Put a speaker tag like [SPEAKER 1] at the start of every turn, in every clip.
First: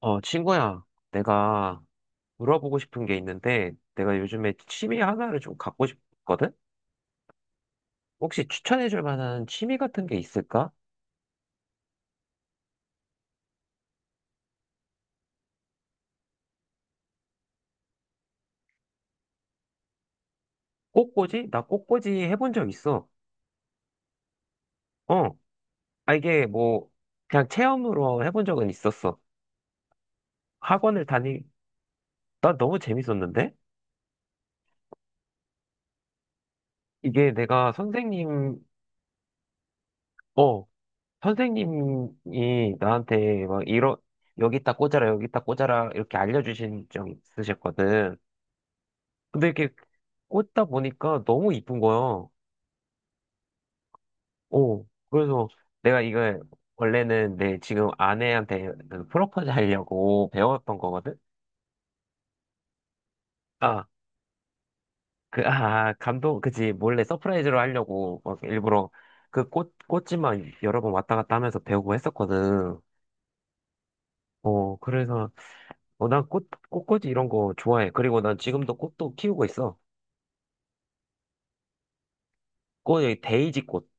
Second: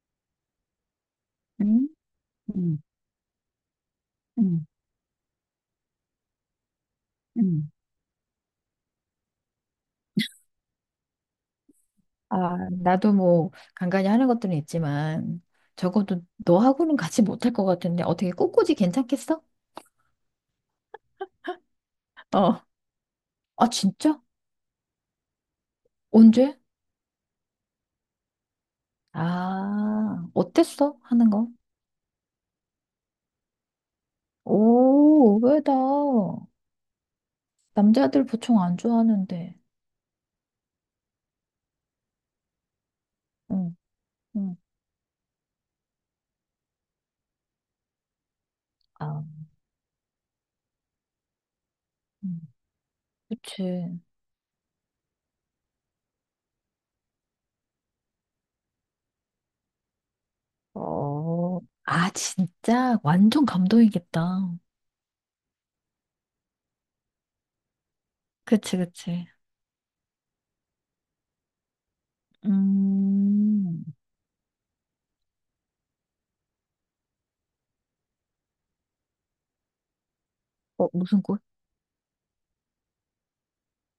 [SPEAKER 1] 어, 친구야, 내가
[SPEAKER 2] 음,
[SPEAKER 1] 물어보고
[SPEAKER 2] 음,
[SPEAKER 1] 싶은 게 있는데, 내가 요즘에
[SPEAKER 2] 음,
[SPEAKER 1] 취미 하나를 좀 갖고 싶거든?
[SPEAKER 2] 음.
[SPEAKER 1] 혹시 추천해줄 만한 취미 같은 게 있을까?
[SPEAKER 2] 아, 나도 뭐 간간히 하는 것들은 있지만 적어도 너하고는 같이 못할 것 같은데 어떻게 꽃꽂이 괜찮겠어?
[SPEAKER 1] 꽃꽂이? 나 꽃꽂이 해본
[SPEAKER 2] 어,
[SPEAKER 1] 적 있어.
[SPEAKER 2] 아, 진짜?
[SPEAKER 1] 어, 이게
[SPEAKER 2] 언제?
[SPEAKER 1] 뭐, 그냥 체험으로 해본 적은 있었어.
[SPEAKER 2] 아, 어땠어?
[SPEAKER 1] 학원을
[SPEAKER 2] 하는
[SPEAKER 1] 다니,
[SPEAKER 2] 거?
[SPEAKER 1] 나 너무 재밌었는데?
[SPEAKER 2] 오, 의외다.
[SPEAKER 1] 이게 내가
[SPEAKER 2] 남자들
[SPEAKER 1] 선생님,
[SPEAKER 2] 보통 안 좋아하는데.
[SPEAKER 1] 어, 선생님이 나한테 막
[SPEAKER 2] 응, 응.
[SPEAKER 1] 여기다 꽂아라, 여기다 꽂아라, 이렇게 알려주신 적 있으셨거든.
[SPEAKER 2] 아,
[SPEAKER 1] 근데 이렇게 꽂다 보니까 너무 이쁜 거야.
[SPEAKER 2] 음, 그치.
[SPEAKER 1] 어, 그래서 내가 이걸 원래는 내 지금 아내한테 그 프로포즈 하려고 배웠던 거거든?
[SPEAKER 2] 어, 아, 진짜? 완전
[SPEAKER 1] 아,
[SPEAKER 2] 감동이겠다.
[SPEAKER 1] 그, 아, 감동, 그지. 몰래 서프라이즈로 하려고 막
[SPEAKER 2] 그치,
[SPEAKER 1] 일부러
[SPEAKER 2] 그치.
[SPEAKER 1] 그 꽃지만 여러 번 왔다 갔다 하면서 배우고 했었거든.
[SPEAKER 2] 음,
[SPEAKER 1] 그래서, 난 꽃꽂이 이런 거 좋아해. 그리고 난 지금도 꽃도 키우고 있어.
[SPEAKER 2] 어, 무슨
[SPEAKER 1] 여기 데이지 꽃.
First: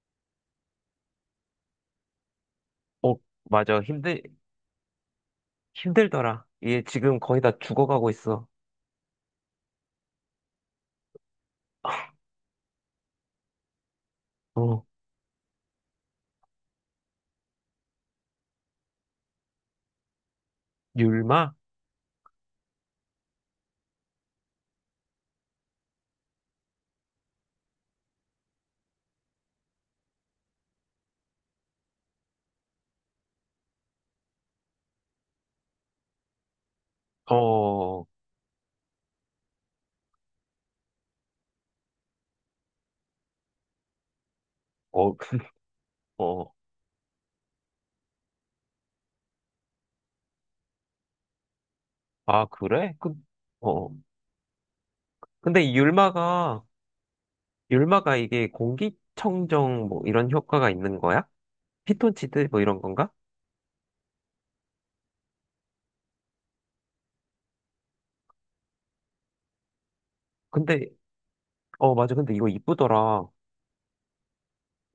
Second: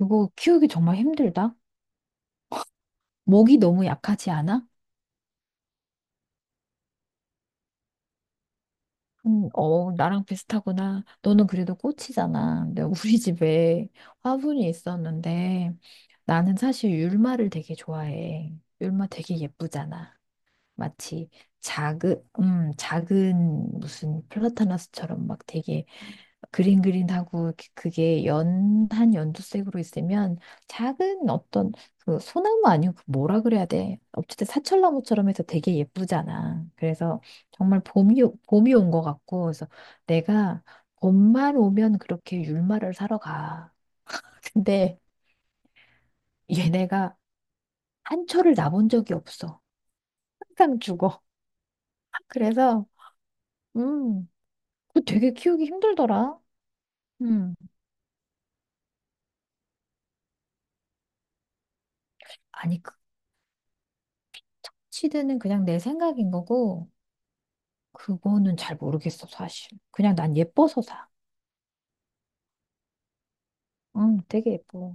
[SPEAKER 2] 이거 키우기 정말 힘들다.
[SPEAKER 1] 어,
[SPEAKER 2] 목이
[SPEAKER 1] 맞아.
[SPEAKER 2] 너무 약하지 않아?
[SPEAKER 1] 힘들더라. 얘 지금 거의 다 죽어가고 있어.
[SPEAKER 2] 어, 나랑 비슷하구나. 너는 그래도 꽃이잖아. 근데 우리 집에 화분이
[SPEAKER 1] 어.
[SPEAKER 2] 있었는데 나는 사실 율마를 되게 좋아해. 율마 되게 예쁘잖아. 마치
[SPEAKER 1] 율마?
[SPEAKER 2] 작은, 작은 무슨 플라타나스처럼 막 되게 그린그린하고 이렇게 그게 연한 연두색으로 있으면 작은 어떤 그 소나무 아니고 그 뭐라 그래야 돼. 어쨌든 사철나무처럼 해서 되게 예쁘잖아. 그래서
[SPEAKER 1] 어,
[SPEAKER 2] 정말
[SPEAKER 1] 어,
[SPEAKER 2] 봄이, 오- 봄이 온 것 같고, 그래서 내가 봄만 오면 그렇게 율마를 사러 가. 근데
[SPEAKER 1] 어,
[SPEAKER 2] 얘네가 한 초를 나 본 적이 없어. 항상 죽어.
[SPEAKER 1] 아,
[SPEAKER 2] 그래서,
[SPEAKER 1] 그래? 그, 어.
[SPEAKER 2] 음. 그거 되게
[SPEAKER 1] 근데
[SPEAKER 2] 키우기
[SPEAKER 1] 이
[SPEAKER 2] 힘들더라. 음.
[SPEAKER 1] 율마가 이게 공기청정 뭐 이런 효과가 있는 거야? 피톤치드 뭐 이런
[SPEAKER 2] 아니, 그
[SPEAKER 1] 건가?
[SPEAKER 2] 착취드는 그냥 내 생각인 거고, 그거는 잘 모르겠어, 사실. 그냥 난 예뻐서
[SPEAKER 1] 근데,
[SPEAKER 2] 사.
[SPEAKER 1] 어, 맞아. 근데 이거 이쁘더라.
[SPEAKER 2] 응, 되게 예뻐.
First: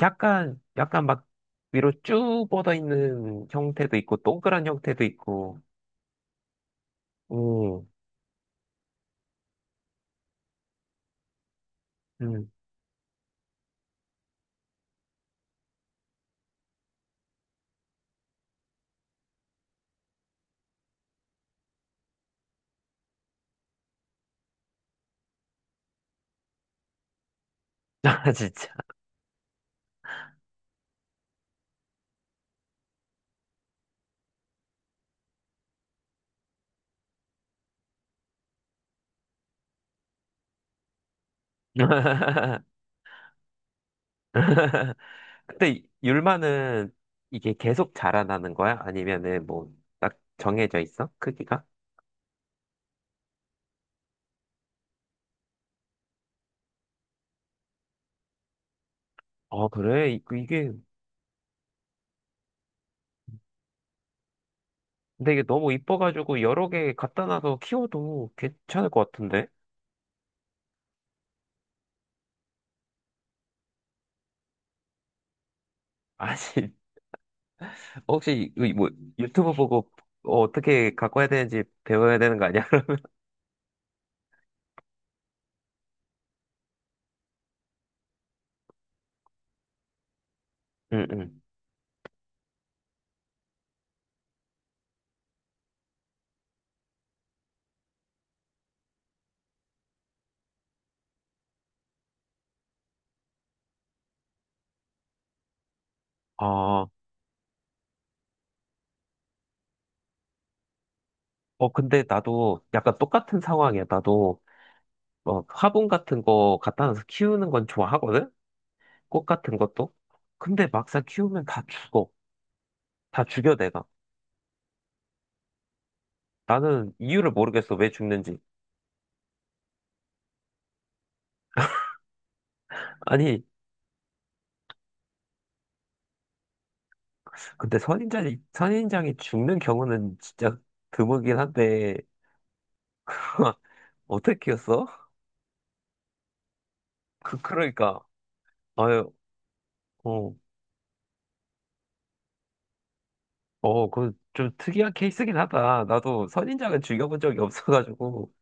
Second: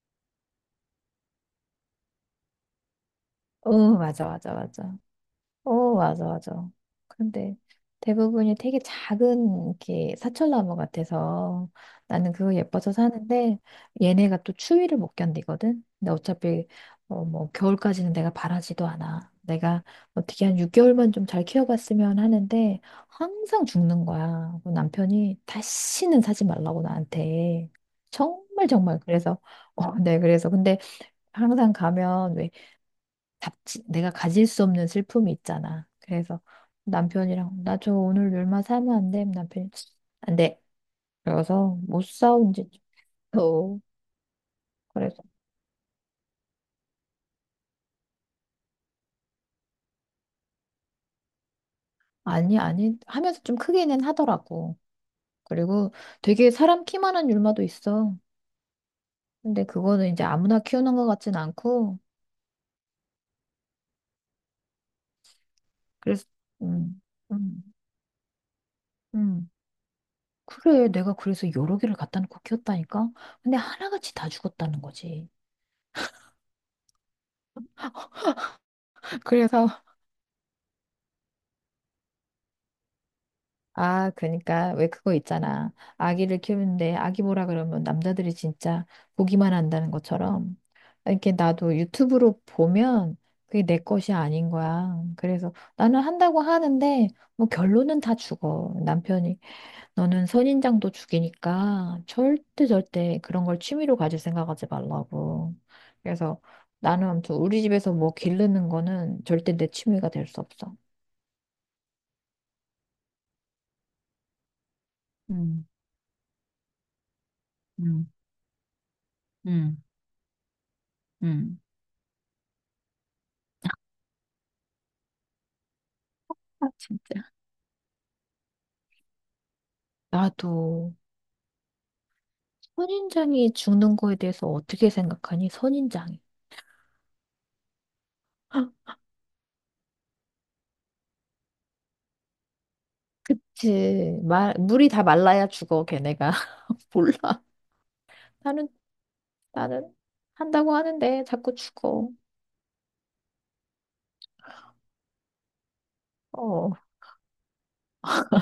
[SPEAKER 1] 약간 막 위로 쭉 뻗어 있는
[SPEAKER 2] 어,
[SPEAKER 1] 형태도 있고,
[SPEAKER 2] 맞아, 맞아,
[SPEAKER 1] 동그란
[SPEAKER 2] 맞아.
[SPEAKER 1] 형태도 있고,
[SPEAKER 2] 오, 맞아, 맞아. 그런데
[SPEAKER 1] 오.
[SPEAKER 2] 대부분이 되게 작은 이렇게 사철나무 같아서 나는 그거 예뻐서 사는데 얘네가 또 추위를 못 견디거든. 근데 어차피 어, 뭐 겨울까지는 내가 바라지도 않아. 내가 어떻게 한 6개월만 좀 잘 키워봤으면 하는데 항상 죽는 거야. 그 남편이 다시는 사지 말라고 나한테.
[SPEAKER 1] 아,
[SPEAKER 2] 정말
[SPEAKER 1] 진짜.
[SPEAKER 2] 정말 그래서 어, 네 그래서 근데 항상 가면 왜 잡지, 내가 가질 수 없는 슬픔이 있잖아. 그래서 남편이랑 나 저 오늘 얼마 사면 안 돼? 남편이 안 돼. 그래서 못 사온 지 어. 그래서
[SPEAKER 1] 근데 율마는 이게 계속 자라나는 거야? 아니면은 뭐, 딱 정해져 있어? 크기가?
[SPEAKER 2] 아니 아니 하면서 좀 크게는 하더라고. 그리고 되게 사람 키만한 율마도 있어. 근데
[SPEAKER 1] 아,
[SPEAKER 2] 그거는
[SPEAKER 1] 그래?
[SPEAKER 2] 이제 아무나 키우는 것 같진 않고
[SPEAKER 1] 근데 이게 너무
[SPEAKER 2] 그래서
[SPEAKER 1] 이뻐가지고 여러 개
[SPEAKER 2] 음,
[SPEAKER 1] 갖다 놔서
[SPEAKER 2] 음,
[SPEAKER 1] 키워도 괜찮을 것 같은데?
[SPEAKER 2] 음. 그래 내가 그래서 여러 개를 갖다 놓고 키웠다니까. 근데 하나같이 다 죽었다는 거지.
[SPEAKER 1] 아니, 혹시 뭐 유튜브
[SPEAKER 2] 그래서
[SPEAKER 1] 보고 어떻게 갖고 해야 되는지 배워야 되는 거 아니야?
[SPEAKER 2] 아, 그러니까 왜 그거 있잖아. 아기를 키우는데 아기 보라 그러면 남자들이 진짜 보기만 한다는 것처럼
[SPEAKER 1] 응,
[SPEAKER 2] 이렇게
[SPEAKER 1] 응.
[SPEAKER 2] 나도 유튜브로 보면 그게 내 것이 아닌 거야. 그래서 나는 한다고 하는데 뭐 결론은 다 죽어. 남편이 너는 선인장도 죽이니까 절대 절대 그런 걸 취미로 가질 생각하지 말라고. 그래서
[SPEAKER 1] 아,
[SPEAKER 2] 나는 아무튼 우리 집에서 뭐 기르는 거는 절대 내 취미가 될 수 없어.
[SPEAKER 1] 어, 근데 나도 약간 똑같은 상황이야. 나도 뭐
[SPEAKER 2] 음,
[SPEAKER 1] 화분 같은 거 갖다 놔서 키우는 건
[SPEAKER 2] 음,
[SPEAKER 1] 좋아하거든? 꽃 같은
[SPEAKER 2] 음,
[SPEAKER 1] 것도? 근데 막상 키우면
[SPEAKER 2] 음.
[SPEAKER 1] 다 죽어. 다 죽여, 내가.
[SPEAKER 2] 아,
[SPEAKER 1] 나는
[SPEAKER 2] 진짜.
[SPEAKER 1] 이유를 모르겠어. 왜 죽는지.
[SPEAKER 2] 나도
[SPEAKER 1] 아니,
[SPEAKER 2] 선인장이 죽는 거에 대해서 어떻게 생각하니? 선인장이.
[SPEAKER 1] 근데 선인장이 죽는 경우는 진짜 드물긴 한데,
[SPEAKER 2] 그치.
[SPEAKER 1] 어떻게
[SPEAKER 2] 말,
[SPEAKER 1] 키웠어?
[SPEAKER 2] 물이 다 말라야 죽어, 걔네가. 몰라.
[SPEAKER 1] 그러니까,
[SPEAKER 2] 나는,
[SPEAKER 1] 아유,
[SPEAKER 2] 나는
[SPEAKER 1] 어,
[SPEAKER 2] 한다고 하는데 자꾸 죽어.
[SPEAKER 1] 어, 그 좀 특이한 케이스긴 하다. 나도
[SPEAKER 2] 어.
[SPEAKER 1] 선인장은 죽여본 적이 없어가지고.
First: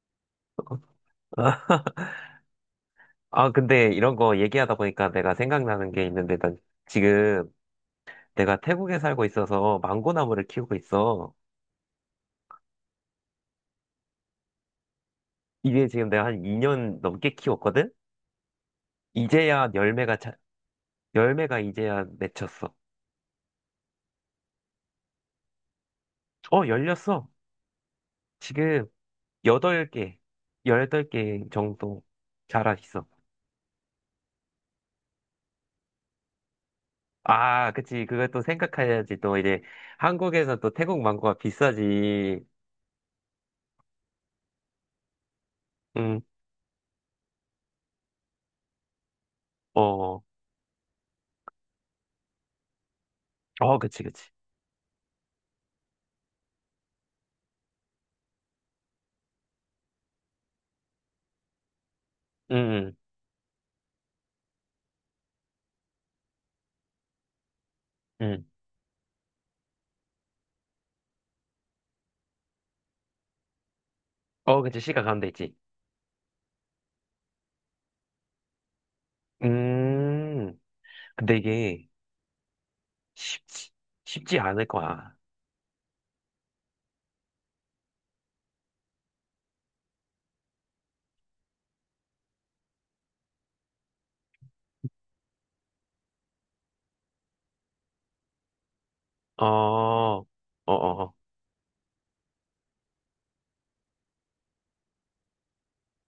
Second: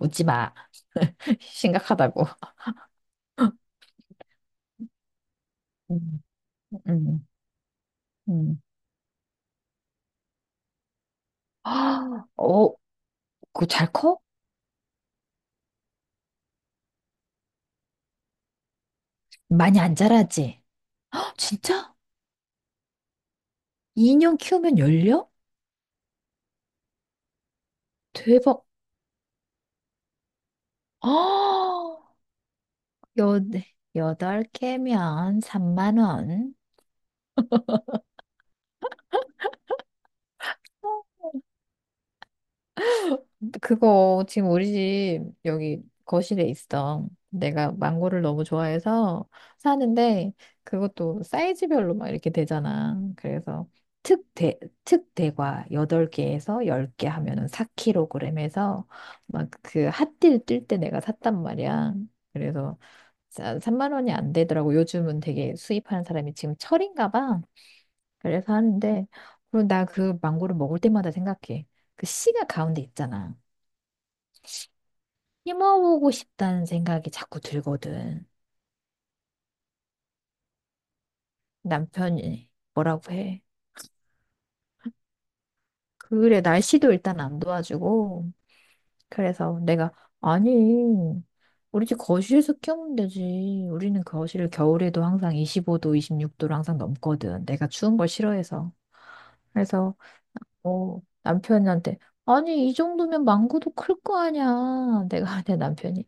[SPEAKER 2] 웃지 마.
[SPEAKER 1] 아,
[SPEAKER 2] 심각하다고.
[SPEAKER 1] 아, 근데 이런 거 얘기하다 보니까 내가 생각나는 게
[SPEAKER 2] 음,
[SPEAKER 1] 있는데, 난
[SPEAKER 2] 음,
[SPEAKER 1] 지금 내가
[SPEAKER 2] 음.
[SPEAKER 1] 태국에 살고 있어서 망고나무를 키우고 있어.
[SPEAKER 2] 아, 어, 그거 잘 커?
[SPEAKER 1] 이게 지금 내가 한 2년 넘게 키웠거든? 이제야
[SPEAKER 2] 많이 안 자라지? 헉,
[SPEAKER 1] 열매가
[SPEAKER 2] 진짜?
[SPEAKER 1] 이제야 맺혔어.
[SPEAKER 2] 2년 키우면 열려?
[SPEAKER 1] 어, 열렸어.
[SPEAKER 2] 대박.
[SPEAKER 1] 지금 여덟 개, 열덟 개
[SPEAKER 2] 아,
[SPEAKER 1] 정도 자라 있어.
[SPEAKER 2] 여, 여덟 개면 3만 원.
[SPEAKER 1] 아, 그치. 그걸 또 생각해야지. 또 이제 한국에서 또 태국 망고가 비싸지.
[SPEAKER 2] 그거 지금 우리 집 여기
[SPEAKER 1] 음,
[SPEAKER 2] 거실에 있어. 내가 망고를 너무 좋아해서
[SPEAKER 1] 어,
[SPEAKER 2] 사는데 그것도 사이즈별로 막 이렇게 되잖아. 그래서
[SPEAKER 1] 어, 그치, 그치.
[SPEAKER 2] 특대, 특대과 8개에서 10개 하면은 4kg에서 막 그 핫딜 뜰 때 내가 샀단 말이야. 그래서
[SPEAKER 1] 음,
[SPEAKER 2] 자, 3만 원이 안 되더라고. 요즘은 되게 수입하는 사람이 지금 철인가 봐.
[SPEAKER 1] 음.
[SPEAKER 2] 그래서 하는데 그리고 나 그 망고를 먹을 때마다 생각해. 그 씨가 가운데 있잖아.
[SPEAKER 1] 어, 그치. 시가 가운데 있지.
[SPEAKER 2] 힘어보고 싶다는 생각이 자꾸 들거든.
[SPEAKER 1] 음, 근데 이게
[SPEAKER 2] 남편이 뭐라고 해.
[SPEAKER 1] 쉽지, 쉽지 않을 거야.
[SPEAKER 2] 그래, 날씨도 일단 안 도와주고. 그래서 내가, 아니, 우리 집 거실에서 키우면 되지. 우리는 거실을 겨울에도 항상 25도, 26도로 항상 넘거든. 내가 추운 걸 싫어해서.
[SPEAKER 1] 어,
[SPEAKER 2] 그래서
[SPEAKER 1] 어,
[SPEAKER 2] 어,
[SPEAKER 1] 어.
[SPEAKER 2] 남편한테, 아니, 이 정도면 망고도 클 거 아니야. 내가 내 남편이,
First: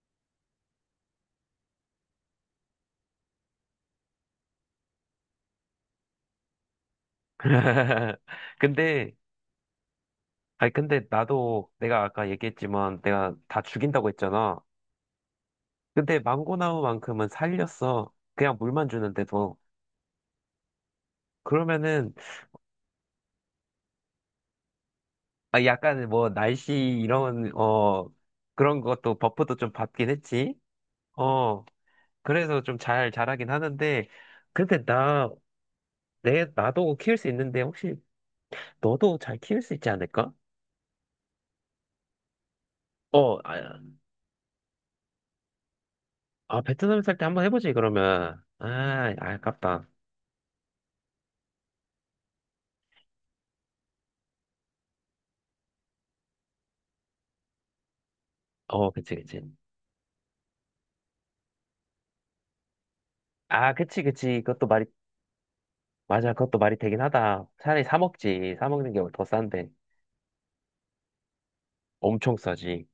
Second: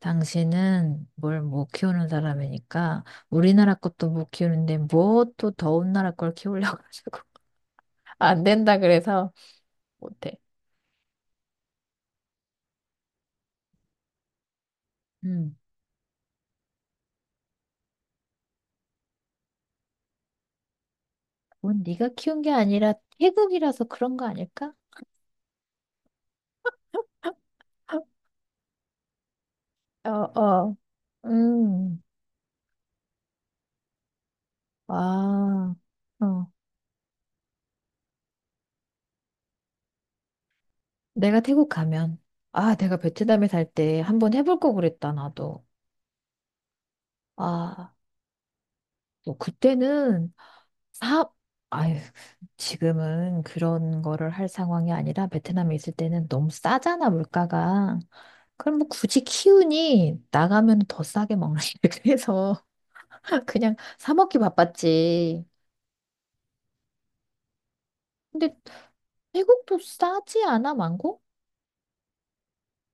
[SPEAKER 2] 당신은 뭘 못 키우는 사람이니까, 우리나라 것도 못 키우는데, 뭐 또 더운 나라 걸 키우려고 하자고. 안 된다
[SPEAKER 1] 근데,
[SPEAKER 2] 그래서 못해.
[SPEAKER 1] 아니, 근데 나도 내가 아까 얘기했지만 내가 다 죽인다고 했잖아.
[SPEAKER 2] 음,
[SPEAKER 1] 근데 망고나무만큼은 살렸어. 그냥 물만 주는데도.
[SPEAKER 2] 뭔 네가
[SPEAKER 1] 그러면은,
[SPEAKER 2] 키운 게 아니라 태국이라서 그런 거 아닐까?
[SPEAKER 1] 아, 약간 뭐, 날씨, 이런, 그런 것도 버프도 좀 받긴
[SPEAKER 2] 어,
[SPEAKER 1] 했지.
[SPEAKER 2] 어,
[SPEAKER 1] 어,
[SPEAKER 2] 음,
[SPEAKER 1] 그래서 좀 잘 자라긴 하는데, 근데
[SPEAKER 2] 아, 어.
[SPEAKER 1] 나도 키울 수 있는데, 혹시 너도 잘 키울 수 있지 않을까?
[SPEAKER 2] 내가 태국 가면, 아, 내가
[SPEAKER 1] 어,
[SPEAKER 2] 베트남에
[SPEAKER 1] 아,
[SPEAKER 2] 살 때 한번 해볼 거 그랬다, 나도.
[SPEAKER 1] 아, 베트남 살 때 한번 해보지,
[SPEAKER 2] 아.
[SPEAKER 1] 그러면. 아,
[SPEAKER 2] 뭐
[SPEAKER 1] 아깝다.
[SPEAKER 2] 그때는 사업, 아유, 지금은 그런 거를 할 상황이 아니라 베트남에 있을 때는 너무 싸잖아, 물가가. 그럼 뭐
[SPEAKER 1] 어, 그치,
[SPEAKER 2] 굳이
[SPEAKER 1] 그치.
[SPEAKER 2] 키우니 나가면 더 싸게 먹는 그래서
[SPEAKER 1] 아,
[SPEAKER 2] 그냥
[SPEAKER 1] 그치,
[SPEAKER 2] 사 먹기
[SPEAKER 1] 그치.
[SPEAKER 2] 바빴지.
[SPEAKER 1] 맞아. 그것도 말이 되긴 하다. 차라리 사
[SPEAKER 2] 근데
[SPEAKER 1] 먹지. 사 먹는 게 더 싼데.
[SPEAKER 2] 태국도 싸지 않아, 망고?
[SPEAKER 1] 엄청 싸지.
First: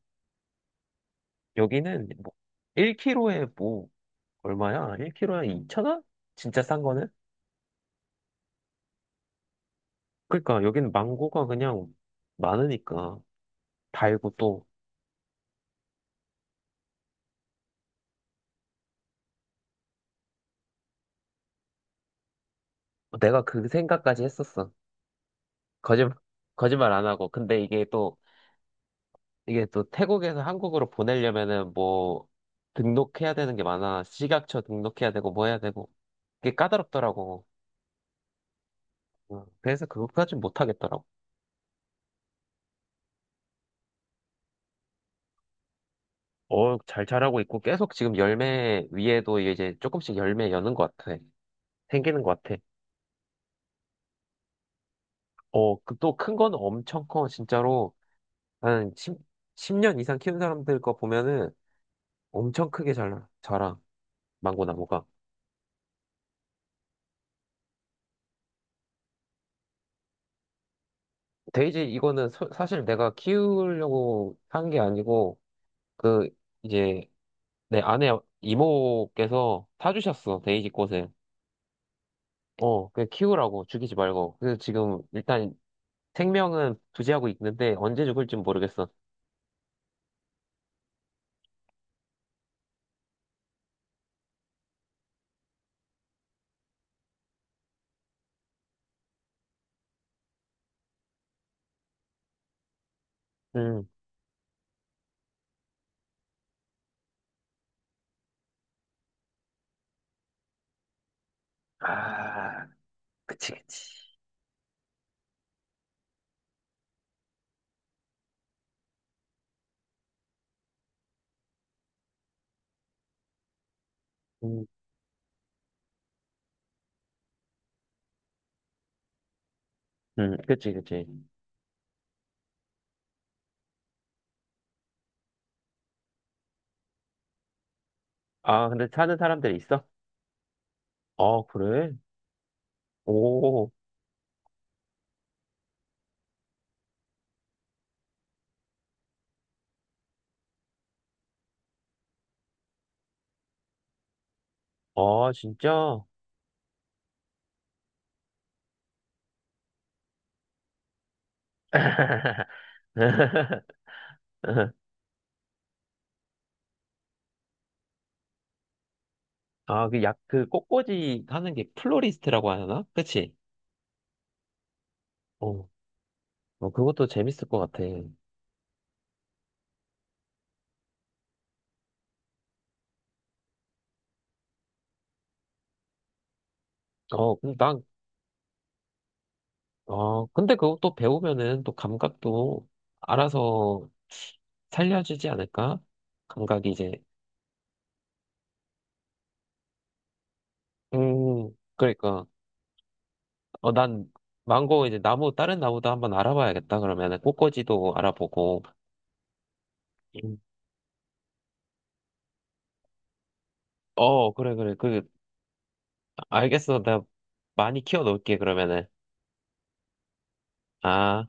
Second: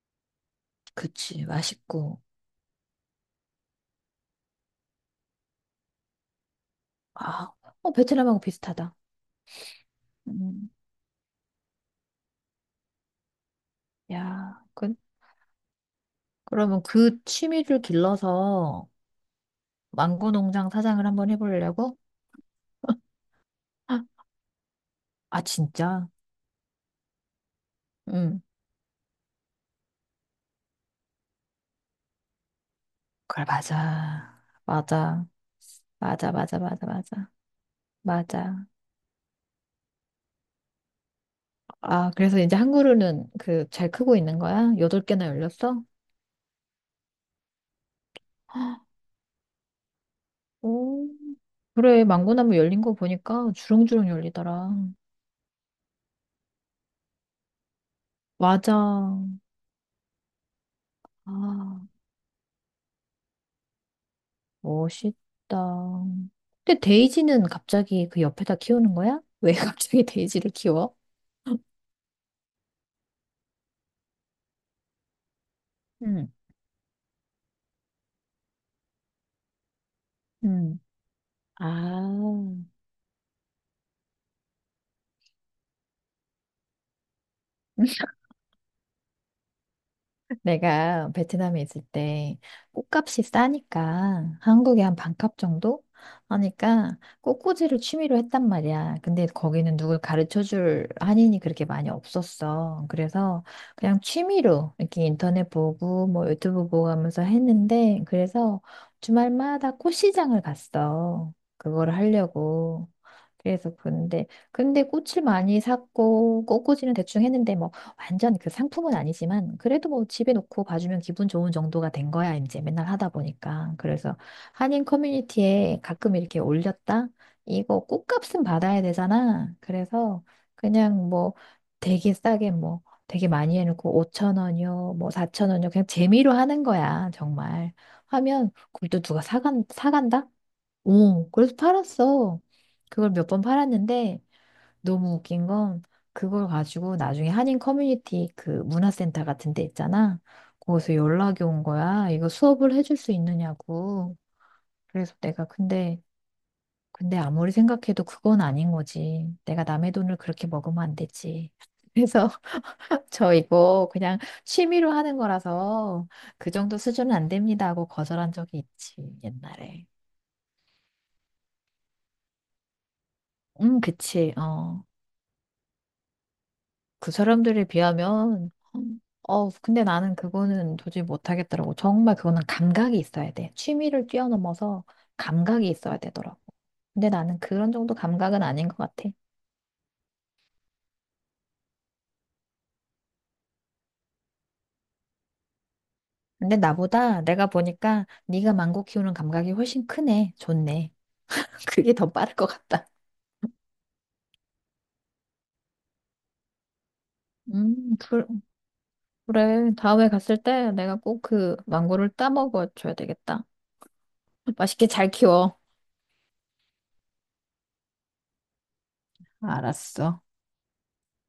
[SPEAKER 2] 그치,
[SPEAKER 1] 여기는
[SPEAKER 2] 맛있고.
[SPEAKER 1] 뭐 1kg에 뭐 얼마야? 1kg에 2천원 진짜 싼 거는?
[SPEAKER 2] 아, 어, 베트남하고 비슷하다.
[SPEAKER 1] 그러니까
[SPEAKER 2] 음,
[SPEAKER 1] 여기는 망고가 그냥 많으니까 달고
[SPEAKER 2] 야,
[SPEAKER 1] 또
[SPEAKER 2] 그, 그러면 그 취미를 길러서 망고 농장 사장을 한번 해보려고?
[SPEAKER 1] 내가 그 생각까지 했었어.
[SPEAKER 2] 아, 진짜?
[SPEAKER 1] 거짓말 거짓말 안 하고. 근데 이게 또
[SPEAKER 2] 응.
[SPEAKER 1] 태국에서 한국으로 보내려면은 뭐 등록해야
[SPEAKER 2] 그래,
[SPEAKER 1] 되는 게 많아.
[SPEAKER 2] 맞아.
[SPEAKER 1] 식약처 등록해야
[SPEAKER 2] 맞아.
[SPEAKER 1] 되고 뭐 해야 되고.
[SPEAKER 2] 맞아,
[SPEAKER 1] 그게
[SPEAKER 2] 맞아, 맞아, 맞아.
[SPEAKER 1] 까다롭더라고.
[SPEAKER 2] 맞아.
[SPEAKER 1] 그래서 그것까진 못하겠더라고.
[SPEAKER 2] 아, 그래서 이제 한 그루는 그 잘 크고 있는 거야? 8개나 열렸어?
[SPEAKER 1] 어, 잘 자라고 있고 계속 지금 열매 위에도 이제 조금씩 열매 여는 것
[SPEAKER 2] 오,
[SPEAKER 1] 같아.
[SPEAKER 2] 그래.
[SPEAKER 1] 생기는 것
[SPEAKER 2] 망고나무
[SPEAKER 1] 같아.
[SPEAKER 2] 열린 거 보니까 주렁주렁 열리더라.
[SPEAKER 1] 어, 그 또 큰 건 엄청 커, 진짜로. 한
[SPEAKER 2] 맞아.
[SPEAKER 1] 10 년 이상 키운 사람들 거 보면은
[SPEAKER 2] 아,
[SPEAKER 1] 엄청 크게 자라, 망고 나무가.
[SPEAKER 2] 멋있다. 근데 데이지는 갑자기 그 옆에다 키우는 거야? 왜 갑자기 데이지를 키워?
[SPEAKER 1] 데이지 이거는 사실 내가 키우려고 한 게 아니고
[SPEAKER 2] 응,
[SPEAKER 1] 그 이제 내 아내 이모께서 사주셨어, 데이지
[SPEAKER 2] 응.
[SPEAKER 1] 꽃을.
[SPEAKER 2] 아,
[SPEAKER 1] 그냥 키우라고, 죽이지 말고. 그래서 지금 일단 생명은 부지하고 있는데 언제 죽을지 모르겠어.
[SPEAKER 2] 내가 베트남에 있을 때 꽃값이 싸니까 한국에 한 반값 정도 하니까 꽃꽂이를 취미로 했단 말이야. 근데 거기는 누굴 가르쳐 줄 한인이 그렇게 많이 없었어. 그래서
[SPEAKER 1] 음.
[SPEAKER 2] 그냥 취미로 이렇게 인터넷 보고 뭐 유튜브 보고 하면서 했는데 그래서 주말마다 꽃시장을 갔어. 그걸
[SPEAKER 1] 아,
[SPEAKER 2] 하려고.
[SPEAKER 1] 그치,
[SPEAKER 2] 그래서
[SPEAKER 1] 그치.
[SPEAKER 2] 근데 근데 꽃을 많이 샀고 꽃꽂이는 대충 했는데 뭐 완전 그 상품은 아니지만 그래도 뭐 집에 놓고 봐주면 기분 좋은 정도가 된 거야. 이제 맨날 하다 보니까 그래서
[SPEAKER 1] 음,
[SPEAKER 2] 한인 커뮤니티에 가끔 이렇게 올렸다. 이거 꽃값은 받아야 되잖아. 그래서
[SPEAKER 1] 그치, 그치.
[SPEAKER 2] 그냥 뭐 되게 싸게 뭐 되게 많이 해놓고 5천 원이요 뭐 4천 원이요 그냥 재미로 하는 거야 정말. 하면
[SPEAKER 1] 아, 근데
[SPEAKER 2] 그걸 또
[SPEAKER 1] 사는
[SPEAKER 2] 누가
[SPEAKER 1] 사람들
[SPEAKER 2] 사간
[SPEAKER 1] 있어?
[SPEAKER 2] 사간다? 오
[SPEAKER 1] 아,
[SPEAKER 2] 그래서
[SPEAKER 1] 그래?
[SPEAKER 2] 팔았어. 그걸 몇 번
[SPEAKER 1] 오,
[SPEAKER 2] 팔았는데 너무 웃긴 건 그걸 가지고 나중에 한인 커뮤니티 그 문화센터 같은 데 있잖아. 거기서 연락이 온 거야. 이거 수업을 해줄 수 있느냐고. 그래서
[SPEAKER 1] 아,
[SPEAKER 2] 내가 근데
[SPEAKER 1] 진짜?
[SPEAKER 2] 근데 아무리 생각해도 그건 아닌 거지. 내가 남의 돈을 그렇게 먹으면 안 되지. 그래서 저 이거 그냥 취미로 하는 거라서 그 정도 수준은 안 됩니다 하고 거절한 적이 있지, 옛날에.
[SPEAKER 1] 아, 그 그 꽃꽂이 하는 게 플로리스트라고 하나? 그치?
[SPEAKER 2] 그치. 어.
[SPEAKER 1] 어, 어, 그것도
[SPEAKER 2] 그
[SPEAKER 1] 재밌을 것
[SPEAKER 2] 사람들에
[SPEAKER 1] 같아.
[SPEAKER 2] 비하면, 어, 근데 나는 그거는 도저히 못하겠더라고. 정말 그거는 감각이 있어야 돼. 취미를 뛰어넘어서 감각이 있어야 되더라고. 근데
[SPEAKER 1] 어,
[SPEAKER 2] 나는
[SPEAKER 1] 근데
[SPEAKER 2] 그런 정도 감각은 아닌 것 같아.
[SPEAKER 1] 근데 그것도 배우면은 또 감각도 알아서 살려주지 않을까?
[SPEAKER 2] 근데
[SPEAKER 1] 감각이 이제,
[SPEAKER 2] 나보다 내가 보니까 네가 망고 키우는 감각이 훨씬 크네. 좋네.
[SPEAKER 1] 음,
[SPEAKER 2] 그게 더
[SPEAKER 1] 그러니까.
[SPEAKER 2] 빠를 것 같다.
[SPEAKER 1] 어, 난 망고 이제 나무 다른 나무도 한번 알아봐야겠다. 그러면은 꽃꽂이도
[SPEAKER 2] 그,
[SPEAKER 1] 알아보고.
[SPEAKER 2] 그래. 다음에 갔을
[SPEAKER 1] 음.
[SPEAKER 2] 때 내가 꼭 그 망고를 따먹어 줘야 되겠다.
[SPEAKER 1] 어, 그래 그래.
[SPEAKER 2] 맛있게
[SPEAKER 1] 그
[SPEAKER 2] 잘 키워.
[SPEAKER 1] 알겠어. 내가 많이 키워 놓을게 그러면은.
[SPEAKER 2] 알았어.
[SPEAKER 1] 아.